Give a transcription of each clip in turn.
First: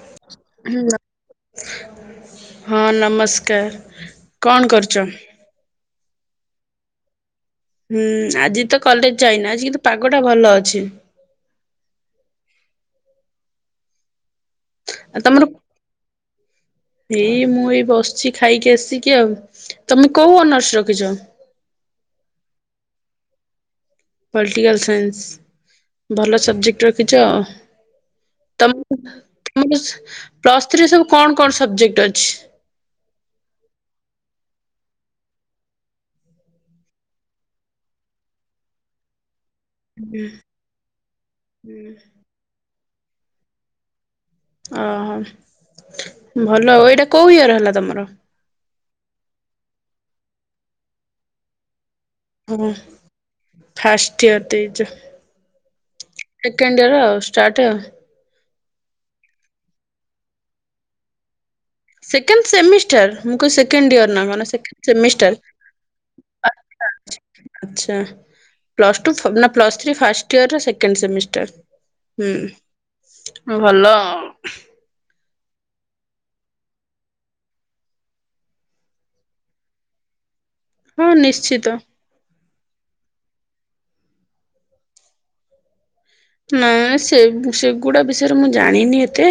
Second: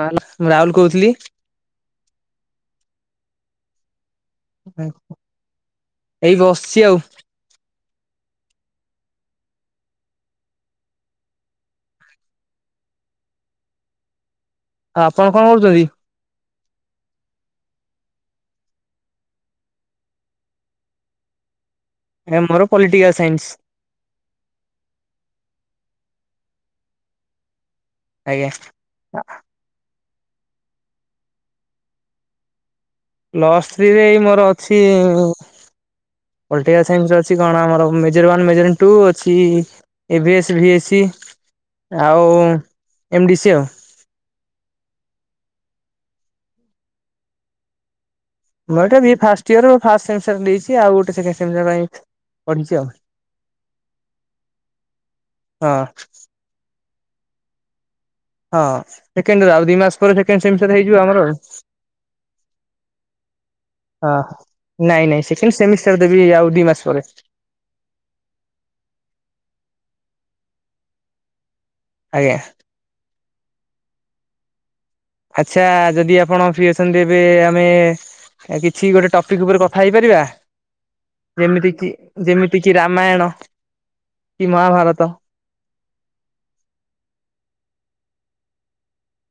Hello ମୁଁ ଲାହୁଲ କହୁଥିଲି। ହଁ ନମସ୍କାର କଣ କରୁଛ? ଏଇ ବସଚି ଆଉ। ହୁଁ ଆଜି ତ କଲେଜ ଯାଇନା ଆଜି କିନ୍ତୁ ପାଗଟା ଭଲ ଅଛି। ଆ ଆପଣ କଣ ଅରୁଚନ୍ତି? ଲି ମୁଁ ଏଇ ବସିଛି ଖାଇକି ଆସିକି ଆଉ ତମେ କୋଉ ଅନର୍ସ ରଖିଛ? ନାଁଇ ମୋର ପଲିଟିକା ସାଇନ୍ସ। ପଲଟିକାଲ ସାଇନ୍ସ ଭଲ ସବଜେକ୍ଟ ରଖିଛ। ଆଜ୍ଞା। ତ [unintelligible] ପ୍ଲସ୍ ଥ୍ରୀରେ ସବୁ କଣ କଣ ସବଜେକ୍ଟ ଅଛି? ପ୍ଲସ୍ ଥ୍ରୀରେ ଏଇ ମୋର ଅଛି ପଲିଟିକା ସାଇନ୍ସ ଅଛି କଣ ଆମର ମେଜର ୱାନ ମେଜର ଟୁ ଅଛି A V S V S E ଆଉ ଏମ ଡି ସି ଆଉ। ଓହୋ ଭଲ ଆଉ ଏଇଟା କୋଉ ଇୟର ହେଲା ତମର? ମୁଁ ଏଟା the first year first semester ଦେଇଛି ଆଉ ଗୋଟେ ସେକେଣ୍ଡ ସେମିଷ୍ଟାର ପାଇଁ ହୁଁ ପଢିଛି ଆଉ ଫାଷ୍ଟ ଇୟର ଦେଇଛ। ହଁ ସେକେଣ୍ଡ ୟର ଷ୍ଟାର୍ଟ୍। ହଁ ସେକେଣ୍ଡ ୟୀର ଆଉ ଦି ମାସ ପରେ ସେକେଣ୍ଡ ସେମିଷ୍ଟର ହେଇଯିବ ଆମର ଆଉ। ସେକେଣ୍ଡ ସେମିଷ୍ଟାର ମୁଁ କହିଲି ସେକେଣ୍ଡ ଇୟର ହ ନା କଣ ସେକେଣ୍ଡ ନାଇଁ ନାଇଁ ସେମିଷ୍ଟାର। ସେକେଣ୍ଡ ସେମିଷ୍ଟାର ଦେବି ଆଉ ଦି ମାସ ପରେ ଆଯା ପ୍ଲସ୍ ଟୁ ସଦଲା plus three first year second semester. ହୁଁ ଆଜ୍ଞା। ଆଉ ଭଲ। ଆଚ୍ଛା ଯଦି ଆପଣ ଫ୍ରି ଅଛନ୍ତି ଏବେ ଆମେ ଆ କିଛି ଗୋଟେ ଟପିକ୍ ଉପରେ କଥା ହେଇପାରିବା? ହଁ ନିଶ୍ଚିତ ଯେମିତି କି ଯେମିତି କିି ରାମାୟଣ କି ମହାଭାରତ? ନା ସେବୁ ସେଗୁଡା ବିଷୟରେ ମୁଁ ଜାଣିନି ଏତେ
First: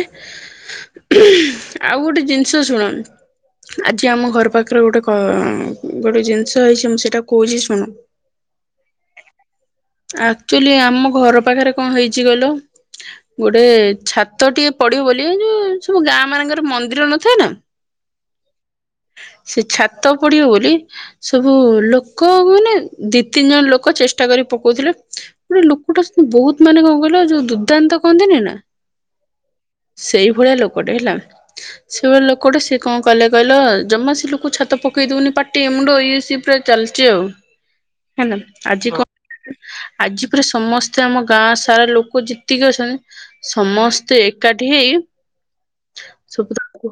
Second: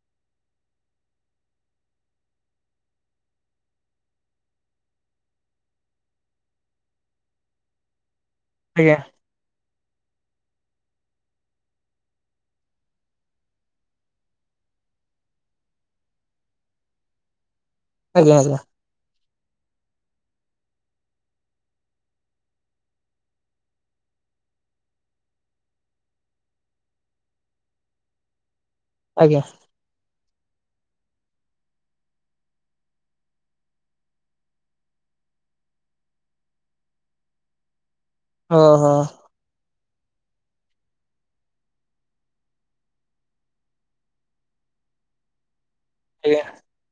ଆଉ ଗୋଟେ ଜିନିଷ ଶୁଣ ଆଜି ଆମ ଘର ପାଖରେ ଗୋଟେ କ ଗୋଟେ ଜିନିଷ ହେଇଛି ମୁଁ ସେଟା କହୁଛି ଶୁଣ। [inaudible] ଆଜ୍ଞା। ଆକ୍ଚୁଲି ଆମ ଘର ପାଖରେ କଣ ହେଇଚି କହିଲ? ଗୋଟେ ଛାତ ଟିଏ ପଡିବ ବୋଲି ଏଯୋଉ ସବୁ ଗାଁ ମାନଙ୍କର ମନ୍ଦିର ନଥାଏ ନା? [inaudible] ଆଜ୍ଞା ଆଜ୍ଞା। ସେ ଛାତ ପଡ଼ିବ ବୋଲି ସବୁ ଲୋକ ମାନେ ଦି ତିନି ଜଣ ଲୋକ ଚେଷ୍ଟା କରି ପକଉଥିଲେ ଗୋଟେ ଲୋକଟା ବହୁତ ମାନେ କଣ କହିଲ ଯୋଉ ଦୁର୍ଦ୍ଦାନ୍ତ କହନ୍ତିନି ନା? ଆଜ୍ଞା। ସେଇ ଭଳିଆ ଲୋକଟେ ହେଲା। ସେଭଲି ଲୋକଟେ ସିଏ କଣ କଲେ କହିଲ ଜମା ସେ ଲୋକ ଛାତ ପକେଇ ଦଉନି ପାଟି ମୁଣ୍ଡ ୟେ ସିଏ ପୁରା- ଚାଲଚି ଆଉ ହେଲା ଆଜି ଓହୋ କ ଆଜି ପୁରା ସମସ୍ତେ ଆମ ଗାଁ ସାରା ଲୋକ ଯେତିକି ଅଛନ୍ତି ସମସ୍ତେ ଏକାଠି ହେଇ ଆଜ୍ଞା ସବୁତ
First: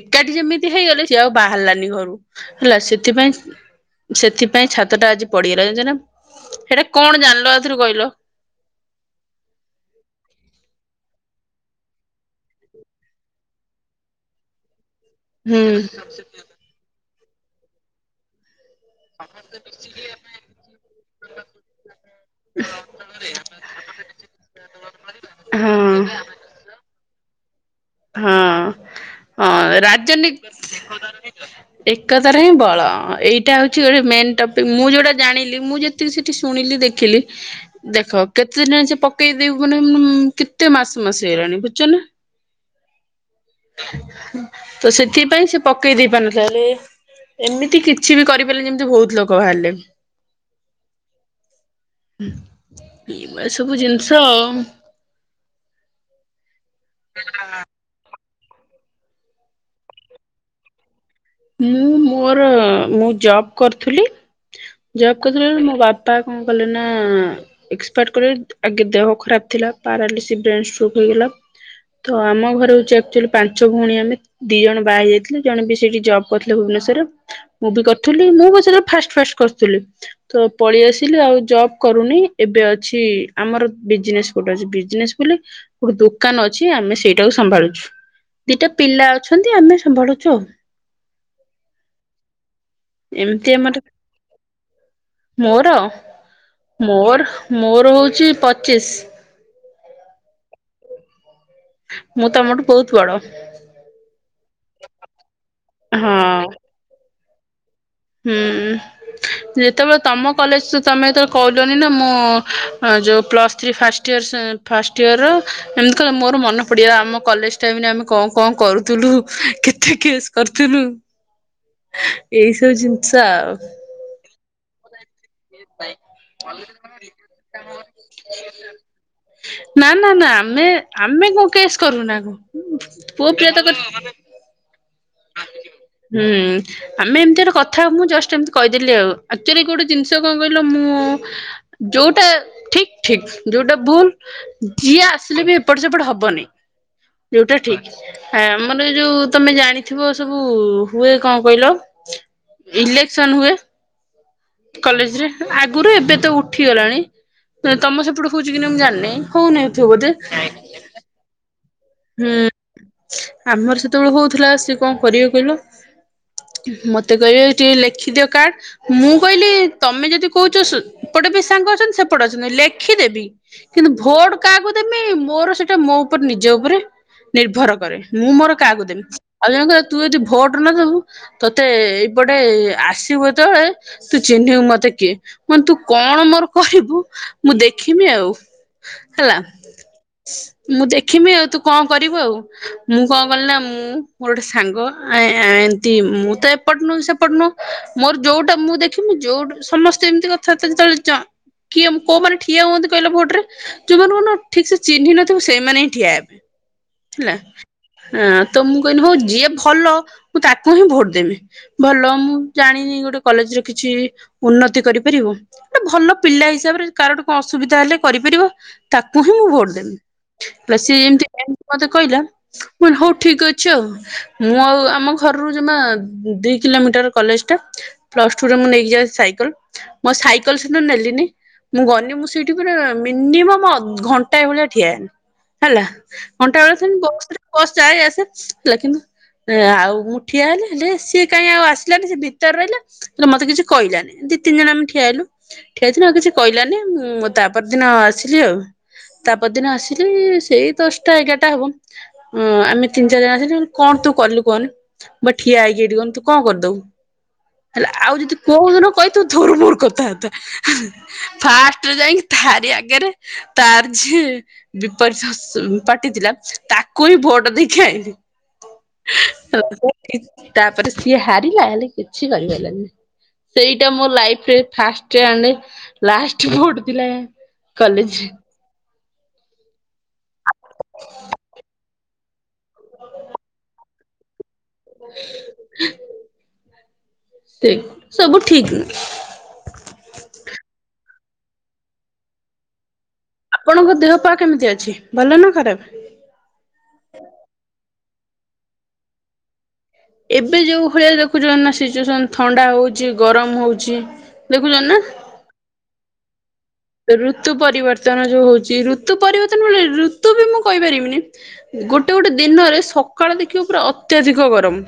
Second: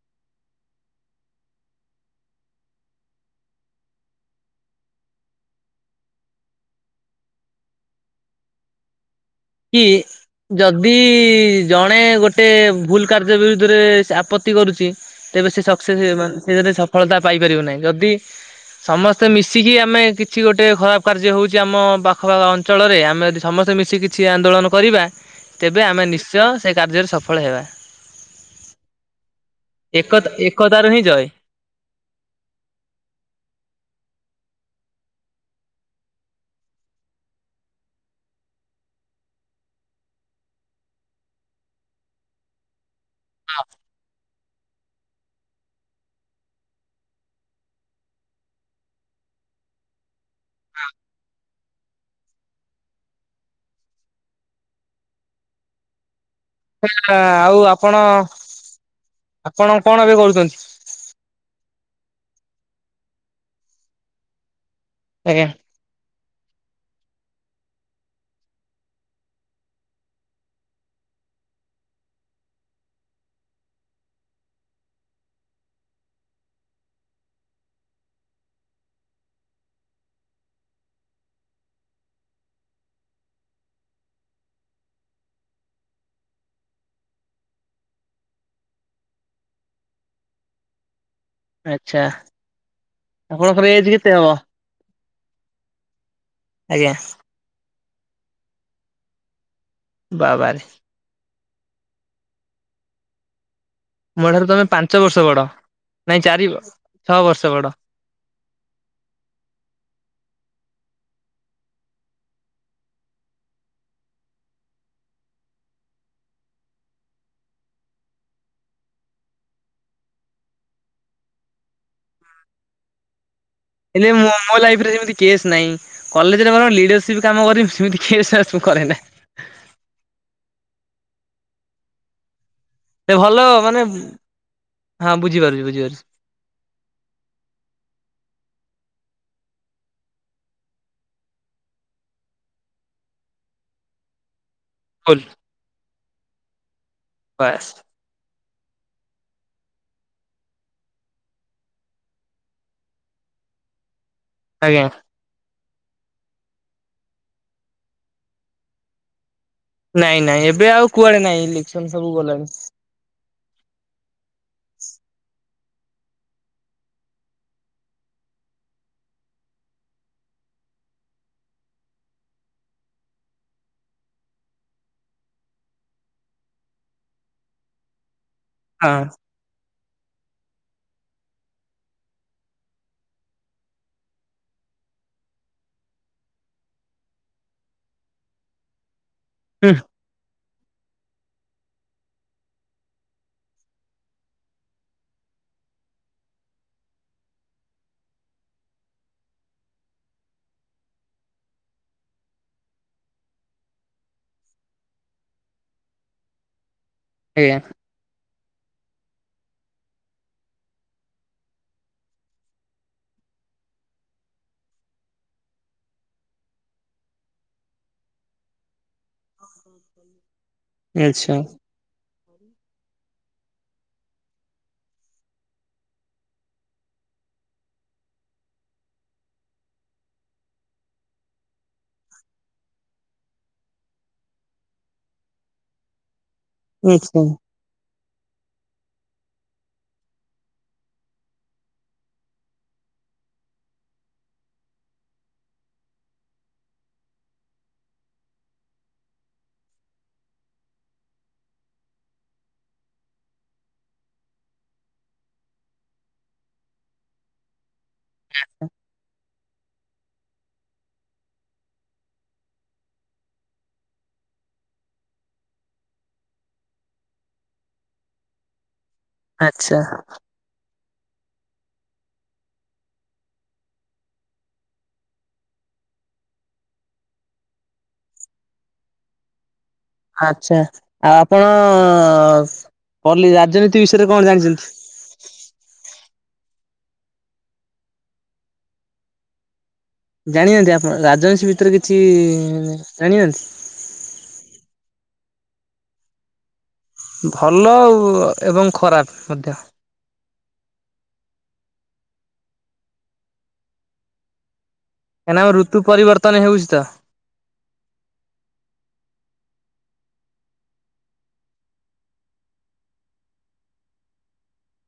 ଏକାଠି ଯେମିତି ହେଇଗଲେ ସିଏ ଆଉ ବାହାରିଲାନି ଘରୁ ହେଲା ସେଥିପାଇଁ ସେଥିପାଇଁ ଛାତ ଟା ଆଜି ପଡିଗଲା ଜାଣିଛ ନା ହେଟା କଣ ଜାଣିଲ ଏଥିରୁ କହିଲ? କି ଯଦି ଜଣେ ଗୋଟେ ଭୁଲ କାର୍ଯ୍ୟ ବିରୁଦ୍ଧରେ ଆପତ୍ତି କରୁଛି ତେବେ ସେ ହୁଁ ଶକ୍ସେସ [unintelligible] ସେ ସଫଳତା ପାଇପାରିବ ନାହିଁ ଯଦି ସମସ୍ତେ ମିଶିକି ଆମେ କିଛି ଗୋଟେ ଖରାପ କାର୍ଯ୍ୟ ହଉ ଚି ଆମ ପାଖପାଖ ଅଞ୍ଚଳରେ ଆମେ ଯଦି ସମସ୍ତେ ମିଶିକି। କିଛି ଆନ୍ଦୋଳନ କରିବା ହଁ ତେବେ ଆମେ ନିଶ୍ଚୟ ସେ କାର୍ଯ୍ୟରେ ସଫଳ ହେବା। ହଁ ହଁ ଏକ ରାଜନୀ। ଏକତାରୁ ହିଁ ଜୟ। ଏକତାରେ ହିଁ ବଳ ଅ ଏଇଟା ହଉଛି ଗୋଟେ ମେନ ଟପିକ୍ ମୁଁ ଯୋଉଟା ଜାଣିଲି ମୁଁ ଯେ ଯେତିକି ସେଠି ଶୁଣିଲି ଦେଖିଲି। ଦେଖ କେତେ ଦିନ ସେ ପକେଇଦେବୁ ମାନେ ଉଁ ଉଁ କେତେ ମାସ ମାସ ହେଲାଣି ବୁଝୁଛ ନା। ତ ସେଥିପାଇଁ ସେ ପକେଇ ଦେଇ ପାରୁନଥିଲା ହେଲେ। ଏମିତି କିଛି ବି କରିପାରିଲେ ଯେମିତି ବହୁତ ଲୋକ ବାହାରିଲେ। ହଁ ଇ ଭଳିଆ ସବୁ ଜିନିଷ ଆଉ। [unintelligible] ଆଉ ଆପଣ ଆପଣ କଣ ଏବେ କରୁଛନ୍ତି? ମୁଁ ମୋର ମୁଁ ଜବ କରୁଥୁଲି ଜବ ଆଜ୍ଞା। କରୁଥିଲି [unintelligible] ମୋ ବା ପା କଣ କଲେ ନା। ଏକ୍ସପାର୍ଟ କରିଗ ଆଗେ ଦେହ ଖରାପ ଥିଲା ପାରାଲିସି, ବ୍ରେନଷ୍ଟ୍ରୋକ ହେଇଗଲା। ତ ଆମ ଘରେ ହଉଛି ଆକ୍ଚୁଆଲି ପାଞ୍ଚ ଭଉଣୀ ଆମେ ଦି ଜଣ ବାହା ହେଇ ଯାଇଥିଲେ ଜଣେ ବି ସେଇଠି ଜବ। କରୁଥିଲେ ଭୁବନେଶ୍ଵରରେ ମୁଁ ବି କରୁଥିଲି ମୁଁ ବି ସେତେବେଳେ ଫାର୍ଷ୍ଟ ଫାର୍ଷ୍ଟ କରୁଥିଲି। ତ ପଳେଇ ଆସିଲି ଆଉ ଜବ କରୁନି ଏବେ ଅଛି ଆମର ବିଜନେସ। ଗୋଟେ ଅଛି ବିଜନେସ ବୋଲି ଗୋଟେ ଦୋକାନ ଅଛି ଆମେ ସେଇଟାକୁ ସମ୍ଭାଳୁଛୁ। ଦିଟା ପିଲା ଅଛନ୍ତି ଆମେ ସମ୍ଭାଳୁଛୁ ଆଉ। ଆଚ୍ଛା। ଏମିତି ଆପଣଙ୍କର ଆମର ଏଜ୍ କେତେ ହବ? ମୋର ଆଜ୍ଞା ମୋର। ମୋର ହଉଛି ପଚିଶ। ବାବା ରେ। ମୁଁ ତମଠୁ ବହୁତ ବଡ। ମୋ ଠାରୁ ତମେ ପାଞ୍ଚ ବର୍ଷ ବଡ ନାଇଁ ହଁ ଚାରି, ଛଅ ବର୍ଷ ବଡ। ହୁଁ। ଯେତେବେଳେ ତମ କଲେଜ ତମେ ଯେତେବେଳେ କହିଲନି ନା ଅଁ ମୁଁ ଯୋଉ ପ୍ଲସ୍ ଥ୍ରୀ ଫାର୍ଷ୍ଟ ଇୟର ସ ଫାର୍ଷ୍ଟ ଇୟର ଏମିତି କହିଲ ମୋର ମନେ ପଡ଼ିଗଲା ଆମ କଲେଜ ଟାଇମରେ ଆମେ କଣ କଣ କରୁଥୁଲୁ କେ କେସ କରିଥିଲୁ ଏଇ ସବୁ ଜିନିଷ ଆଉ। ହେଲେ ମୋ ମୋ ଲାଇଫ ରେ ସେମିତି। କେସ ନାହିଁ କଲେଜରେ ବରଂ ଲିଡରସିପ୍ କାମ କରିମ ସେମିତି କେସ୍ ବାସ ମୁଁ କରେନା। ନା ନା ନା ଆମେ ଆମେ କଣ କେସ କରୁ ନା କ। ସେ ଭଲ ମାନେ ଉଁ ହଁ ବୁଝିପାରୁଛି ବୁଝିପାରୁଛି। ହୁଁ। ଆମେ ଏମିତି ଗୋଟେ କଥା ମୁଁ ଜଷ୍ଟ ଏମିତି କହିଦେଲି ଆଉ ଆକ୍ଚୁଆଲି ଗୋଟେ ଜିନିଷ କଣ କହିଲ ମୁଁ। ଯୋଉଟା ଠିକ ଠିକ ଯୋଉଟା ଭୁଲ ଜି କୁଲ। ଏବେ ବି ଏପଟ ସେପଟ ହବନି ଯୋଉଟା ବାସ୍। ଠିକ। ଆମର ଯୋଉ ତମେ ଜାଣିଥିବ ସବୁ। ଉ ହୁଏ କଣ କହିଲ ଇଲେକ୍ସନ ହୁଏ ଆଜ୍ଞା କଲେଜରେ। ଆଗରୁ ଏବେ ତ ଉଠିଗଲାଣି ଅ ତମ ସେପଟୁ ହଉଛି କି ନାଇ ମୁଁ ଜାଣିନି ହଉନାହିଁ। ନାଇଁ ନାଇଁ ଏବେ ଆଉ କୁଆଡେ ନାଇଁ ଇଲେକ୍ସନ ସବୁ ହୁଁ ଗଲାଣି। ଆମର ସେତେବେଳେ ହଉଥିଲା ସିଏ କଣ କରିବେ କହିଲ? ମତେ କହିବେ ଏଇ ଟିକେ ଲେଖିଦିଅ କାର୍ଡ। ମୁଁ କହିଲି ତମେ ଯଦି କହୁଛ ସ ଏପଟେ ବି ସାଙ୍ଗ ଅଛନ୍ତି ସେପଟେ ଅଛନ୍ତି ଲେଖିଦେବି। କିନ୍ତୁ ଭୋଟ କାହାକୁ ଦେମି ମୋର ସେଇଟା ମୋ ଉପରେ ନିଜ ଉପରେ। ନିର୍ଭର କରେ ମୁଁ ମୋର କାହାକୁ ହଁ ଦେମି ଆଉ ଜଣେ କହିବ ତୁ ଯଦି ଭୋଟ ନ ଦବୁ। ତତେ ଏଇପଟେ ଆସିବୁ ଯେତେବେଳେ। ତୁ ଚିହ୍ନିବୁ ମତେ କିଏ ମୁଁ କହିନି ତୁ କଣ ମୋର କରିବୁ ମୁଁ ଦେଖିମି ଆଉ। ହେଲା ହୁଁ ମୁଁ ଦେଖିମି ଆଉ ତୁ କଣ କରିବୁ ଆଉ। ମୁଁ କଣ କଲି ନା ମୁଁ ମୋର ଗୋଟେ ସାଙ୍ଗ ଏମତି ମୁଁ ତ ଏପଟ ନୁ ସେପଟ ନୁହଁ। ମୋର ଯୋଉଟା ମୁଁ ଦେଖିମି। ଯୋଉଠୁ ସମସ୍ତେ ଏମିତି କଥାବାର୍ତ୍ତା ଚ କିଏ କୋମାନେ ଠିଆ ହୁଅନ୍ତି କହିଲେ ଭୋଟ ରେ? ଯୋଉମାନ କ ଠିକ୍‌ ସେ ଚିହ୍ନ ନଥିବ ସେଇମାନେ ହିଁ ଠିଆ ହେବେ। ହେଲା ଆଜ୍ଞା ତ ମୁଁ କହିଲି ହୋଉ ଯିଏ ଭଲ ମୁଁ ତାକୁ ହିଁ ଭୋଟ ଦେମି। ଭଲ ମୁଁ ଜାଣିନି ଗୋଟେ କଲେଜରେ କିଛି ଉନ୍ନତି କରିପାରିବ। ଗୋଟେ ଭଲ ପିଲା ହିସାବରେ କାହାର ଗୋଟେ ଅସୁବିଧା ହେଲେ କରିପାରିବ। ତାକୁ ହିଁ ମୁଁ ଭୋଟ ଦେବି। ପ୍ଲ ସି ଯେମିତି ଆଚ୍ଛା ଏମିତି ମୋତେ କହିଲା। ମୁଁ ହୋଉ ଠିକ୍ ଅଛି ଆଉ। ମୁଁ ଆଉ ଆମ ଘରରୁ ଜମା ଦି କିଲୋମିଟର କଲେଜ ଟା। ପ୍ଲସ ଟୁରେ ମୁଁ ନେଇକି ଯାଏ ସାଇକେଲ। ମୋ ସାଇକେଲ ସେଦିନ ନେଲିନି। ମୁଁ ଗଲିି ମୁଁ ସେଇଠି ପୁରା ମିନିମ୍ ଅ-ଘଣ୍ଟାଏ ଭଳିଆ ଠିଆ ହେଲି ହେଲା। ଘଣ୍ଟା ବେଳେ ଆଚ୍ଛା। ବ-ବସ୍ ଯାଏ ଆସେ। ହେଲା କିନ୍ତୁ ଆଉ ମୁଁ ଠିଆ ହେଲେ ହେଲେ ସିଏ କାଇଁ ଆଉ ଆସିଲାନି ସେ ଭିତରେ ରଇଲା। ହେଲେ ମତେ କିଛି କଇଲାନି ଦି ତିନି ଜଣ ଆମେ ଠିଆ ହେଲୁ। ଠିଆ ହୋଇଥିଲୁ ଆଉ କିଛି କହିଲାନି ମୁଁ ତାପଦିନ ଆସିଲି ଆଉ। ତାପଦିନ ଆସିଲି ସେଇ ଦଶଟା ଏଗାରଟା ହବ। ଉଁ ଆମେ ତିନି ଚାରି ଜଣ ଆସିଲୁ କଣ ତୁ କଲୁ କହନି? ବା ଠିଆ ହେଇକି ଏଠି କନ୍ତୁ ତୁ କଣ କରିଦବୁ ହେଲେ ଆଉ ଯଦି କୋଉଦିନ କଇ ତୁ ଧର୍ମୁର କଥା ବାର୍ତ୍ତା ଫାଷ୍ଟରେ ଯାଇକି ଥାରି ଆଗରେ ତରେ ଝେ ବିପର ଅସ ପାଟି ଥିଲା ତାକୁ ହିଁ ଭୋଟ ଦେଇକି ଆଇଲି। ଆଚ୍ଛା। ତାପରେ ସିଏ ହାରିଲା ହେଲେ କିଛି କରିପାଇଲାନି। ସେଇଟା ମୋ ଲାଇଫରେ ଫଷ୍ଟୋ ଆଣ୍ଡେ ଲାଷ୍ଟ ଭୋଟ ଥିଲା। କଲେଜ। ଆଚ୍ଛା ଆଉ ଆପଣ କଲି ରାଜନୀତି ବିଷୟରେ କଣ ଜାଣିଛନ୍ତି? [inaudible] କି ସବୁ ଠିକ୍। ଜାଣିଚନ୍ତି ଆପଣ ରାଜନୀତି ଭିତରେ କିଛି ଜାଣିଚନ୍ତି? ଆପଣଙ୍କ ଦେହ ପା କେମିତି ଅଛି ଭଲ ନା ଖରାପ? ଭଲ ଆଉ ଏବଂ ଖରାପ ମଧ୍ୟ। ଏବେ ଯେଉଁ ଭଳିଆ ଦେଖୁଛ ନା ସିଚୁଏସନ୍ ଥଣ୍ଡା ହେଉଛି ଗରମ ହେଉଛି। ଦେଖୁଛ ନା। କାହିଁକି ନା ଆମ ଋତୁ ପରିବର୍ତନଉଛି ତ। ଋତୁ ପରିବର୍ତ୍ତନ ଯୋଉ ହଉଛି ଋତୁ ପରିବର୍ତ୍ତନ ଋତୁ ବି ମୁଁ କହିପାରିବିନି। ଗୋଟେ ଗୋଟେ ଦିନରେ ସକାଳ ଦେଖିବା ପୁରା ଅତ୍ୟଧିକ ଗରମ।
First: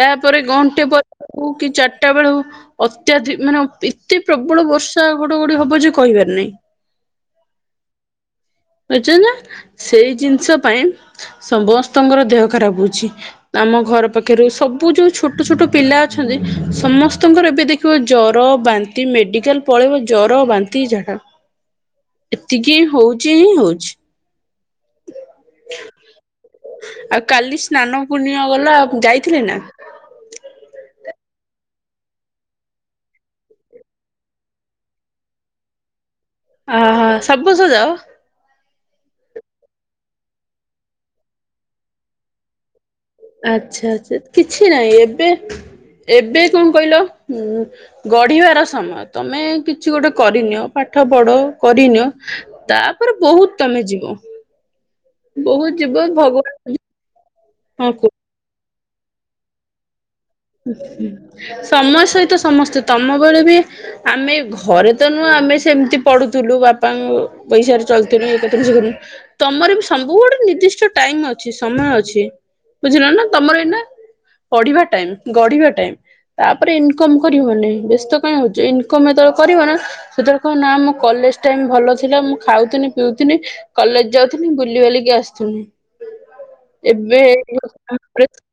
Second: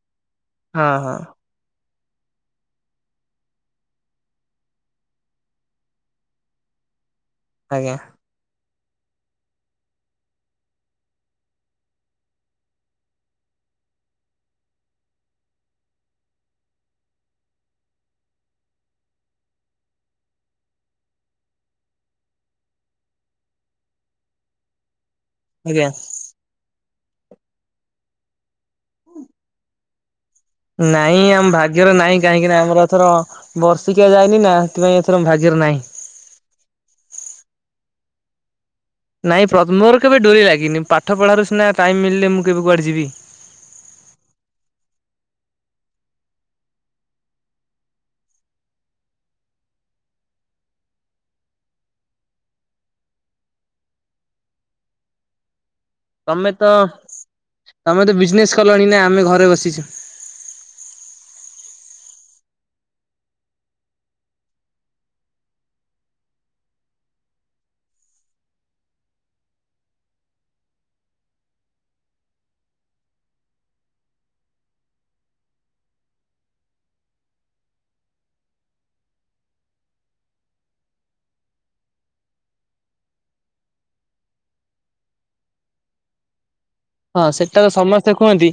ତାପରେ ଗଣ୍ଟେ ହଁ ହଁ ପରେ ହଉ କି ଚାରିଟା ବେଳେ ହଉ। ଅତ୍ୟାଧିକ ମାନେ ଏତେ ପ୍ରବଳ ବର୍ଷା ଘଡଘୋଡି ହବ ଯେ କହିିବାର ନାହିଁ। ଆଜ୍ଞା। ଚନା ସେଇ ଜିନିଷ ପାଇଁ ସମସ୍ତଙ୍କର ଦେହ ଖରାପ ହଉଛି। ଆମ ଘର ପାଖରୁ ସବୁ ଯୋଉ ଛୋଟ ଛୋଟ ପିଲା ଅଛନ୍ତି ସମସ୍ତଙ୍କର ଏବେ ଦେଖ ଜ୍ୱର ବାନ୍ତି ମେଡିକାଲ ପଳେଇବ ଜର ବାନ୍ ନ୍ତି ଯାହା ଏତିକି ହୋଉଛି ହିଁ ହୋଉଛି। ଆଜ୍ଞା। ଆଉ କାଲି ସ୍ନାନ ପୂର୍ଣିମା ଗଲା ଆଉ ଯାଇଥିଲେ ନା? ନାଇଁ ଆମ ଭାଗ୍ୟରେ ନାଇଁ କାହିଁକି ନା ଆମର ଏଥର ବର୍ଷିକିଆ ଯାଇନି ନା ସେଥିପାଇଁ ଏଥର ଭାଗ୍ୟରେ ନାଇଁ। ଆହା ସବୁ ବର୍ଷ ଯାଅ? ନାଇଁ ପ ମୋର କେବେ ଡୋରି ଲାଗିନି ପାଠ ପଢ଼ାରୁ ସିନା ଟାଇମ୍ ମିିଲେ ମୁଁ କେବେ କୁଆଡେ ଯିବି। ଆଛା ଆଚ୍ଛା କିଛି ନାହିଁ ଏବେ ଏବେ କଣ କଇଲ ଉଁ ଗଢିବାର ସମୟ ତମେ କିଛି ଗୋଟେ କରିନିଅ ପାଠ ପଢ କରିନିଅ। ତାପରେ ବହୁତ ତମେ ଯିବ। ବହୁତ ଯିବ ତମେ ଭଗବା ତ ତମେ ତ ବିଜନେସ କଲଣି ନା ଆମେ ଘରେ ବସିଚୁ। ସମୟ ସହିତ ସମସ୍ତେ ତମ ବଳେ ବି ଆମେ ଘରେ ତ ନୁହଁ ଆମେ ସେମିତି ପଢୁଥିଲୁ ବାପାଙ୍କ ପଇସାରେ ଚଳୁଥିଲୁ ଇଏ କରଥିଲୁ ସିଏ କରଥିଲୁ। ତମରି ବି ସବୁ ଗୋଟେ ନିର୍ଦ୍ଦିଷ୍ଟ ଟାଇମ ଅଛି ସମୟ ଅଛି। ବୁଝିଲ ନା ତମର ଏଇନା ପଢିବା ଟାଇମ ଗଢିବା ଟାଇମ। ତାପରେ ଇନକମ କରିବ ନାଇ ବ୍ୟସ୍ତ କାଇଁ ହଉଛ ଇନକମ ଯେତେବେଳେ କରିବ ନା ସେତେବେଳେ କହିଅ ନା ମୋ କଲେଜ ଟାଇମ ଭଲ ଥିଲା ମୁଁ ଖାଉଥିନି ପିଉଥିନି। କଲେଜ ଯାଉଥିଲି ବୁଲି ବାଲିକି ଆସୁଥିଲି ଏବେ ହଁ ସେଟା ତ ସମସ୍ତେ [unintelligible] କୁହନ୍ତି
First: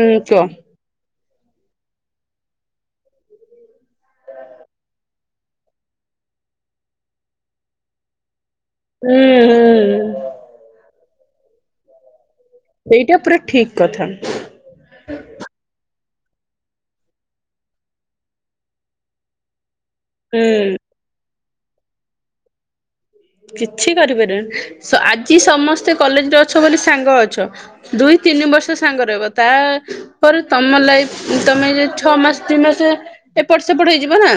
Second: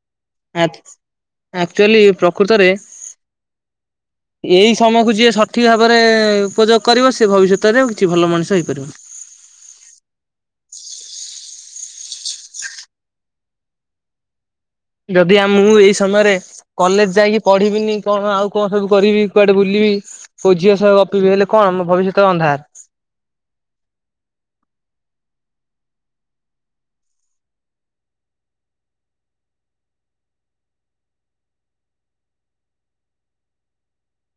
ହୁଁ କୁଅ। ଆକ୍ଚୁଆଲି ପ୍ରକୃତରେ [unintelligible] ଏଇ ସମୟକୁ ଯିଏ ସଠିକ ଭାବରେ ଉପଯୋଗ କରିବ ସେ ଭବିଷ୍ୟତରେ ଆଉ କିଛି ଭଲ ମଣିଷ ହେଇପାରିବ। ହୁଁ। ହୁଁ। ସେଇଟା ପୁରା ଠିକ୍ କଥା। ଯଦି ଆ ମୁଁ ଏଇ ସମୟରେ କଲେଜ ଯାଇକି ପଢିବିନି କଣ ଆଉ କଣ ସବୁ କରିବି କୁଆଡେ ବୁଲିବି। ହୁଁ କୋଉ ଝିଅ ସହ ଗପିବି ହେଲେ କଣ ଭବିଷ୍ୟତ ଅନ୍ଧାର। କିଛି କରିପାରିବନି ଆଜି ସମସ୍ତେ କଲେଜ ରେ ଅଛ ବୋଲି ସାଙ୍ଗ ଅଛ। ଦୁଇ ତିନି ବର୍ଷ ସାଙ୍ଗରହିବ ତା ପରେ ତମ ଲାଇଫ ତମେ ଛଅ ମାସ ତିନି ମାସ ଏପଟ ସେପଟ ହେଇଯିବ ନା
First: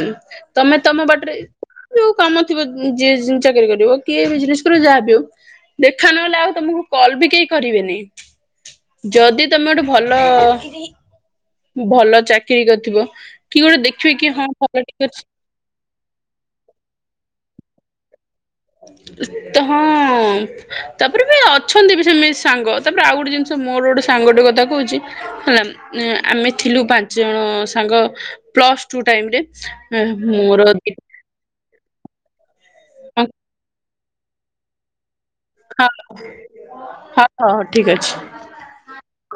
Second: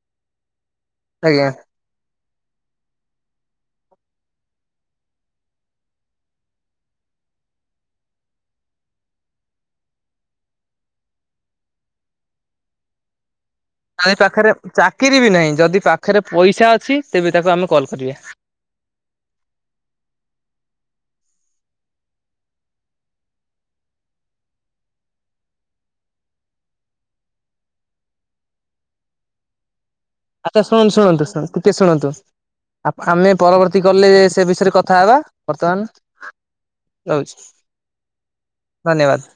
ତମେ ତମ ବାଟରେ ଆଜ୍ଞା ଯୋଉ କାମ ଥିବ ଯିଏ ଚାକିରି କରିବ କିଏ ବିଜନେସ କରିବ ଯାହା ବି ହଉ। ଦେଖା ନହେଲେ ଆଉ ତମକୁ କଲ୍ ବି କେହି କରିବେନି। ଯଦି ତମେ ଗୋଟେ ଭଲ ଭଲ ଚାକିରୀ କରିଥିବ। କି ଗୋଟେ ଦେଖିବେ [unintelligible] କି ହଁ ପାଖରେ ଭଲ ଠିକ ଅଛି ଚାକିରୀ ବି ନାହିଁ ଯଦି ପାଖରେ ପଇସା ଅଛି ତେବେ ତାକୁ ଆମେ କଲ୍ କରିବା। ତ ହଁ ତାପରେ ବି ଅଛନ୍ତି ବି ସେମିତି ସାଙ୍ଗ। ତାପରେ ଆଉ ଗୋଟେ ଜିନିଷ ମୋର ଗୋଟେ ସାଙ୍ଗ ଟେ କଥା କହୁଛି ହେଲା ଆମେ ଥିଲୁ ପାଞ୍ଚ ଜଣ ସାଙ୍ଗ ପ୍ଲସ ଟୁ ଟାଇମ୍ ରେ। ଆଚ୍ଛା ଶୁଣନ୍ତୁ ଶୁଣନ୍ତୁ ଶୁଣନ୍ତୁ ଟିକେ ଶୁଣନ୍ତୁ ଆମେ ପରବର୍ତ୍ତୀ କଲ୍ ରେ ସେ ବିଷୟରେ କଥା ହେବା। ବର୍ତ୍ତମାନ ହଁ ହଁ ରହୁଛି ହଁ ଠିକ ଅଛି। ଧନ୍ୟବାଦ୍।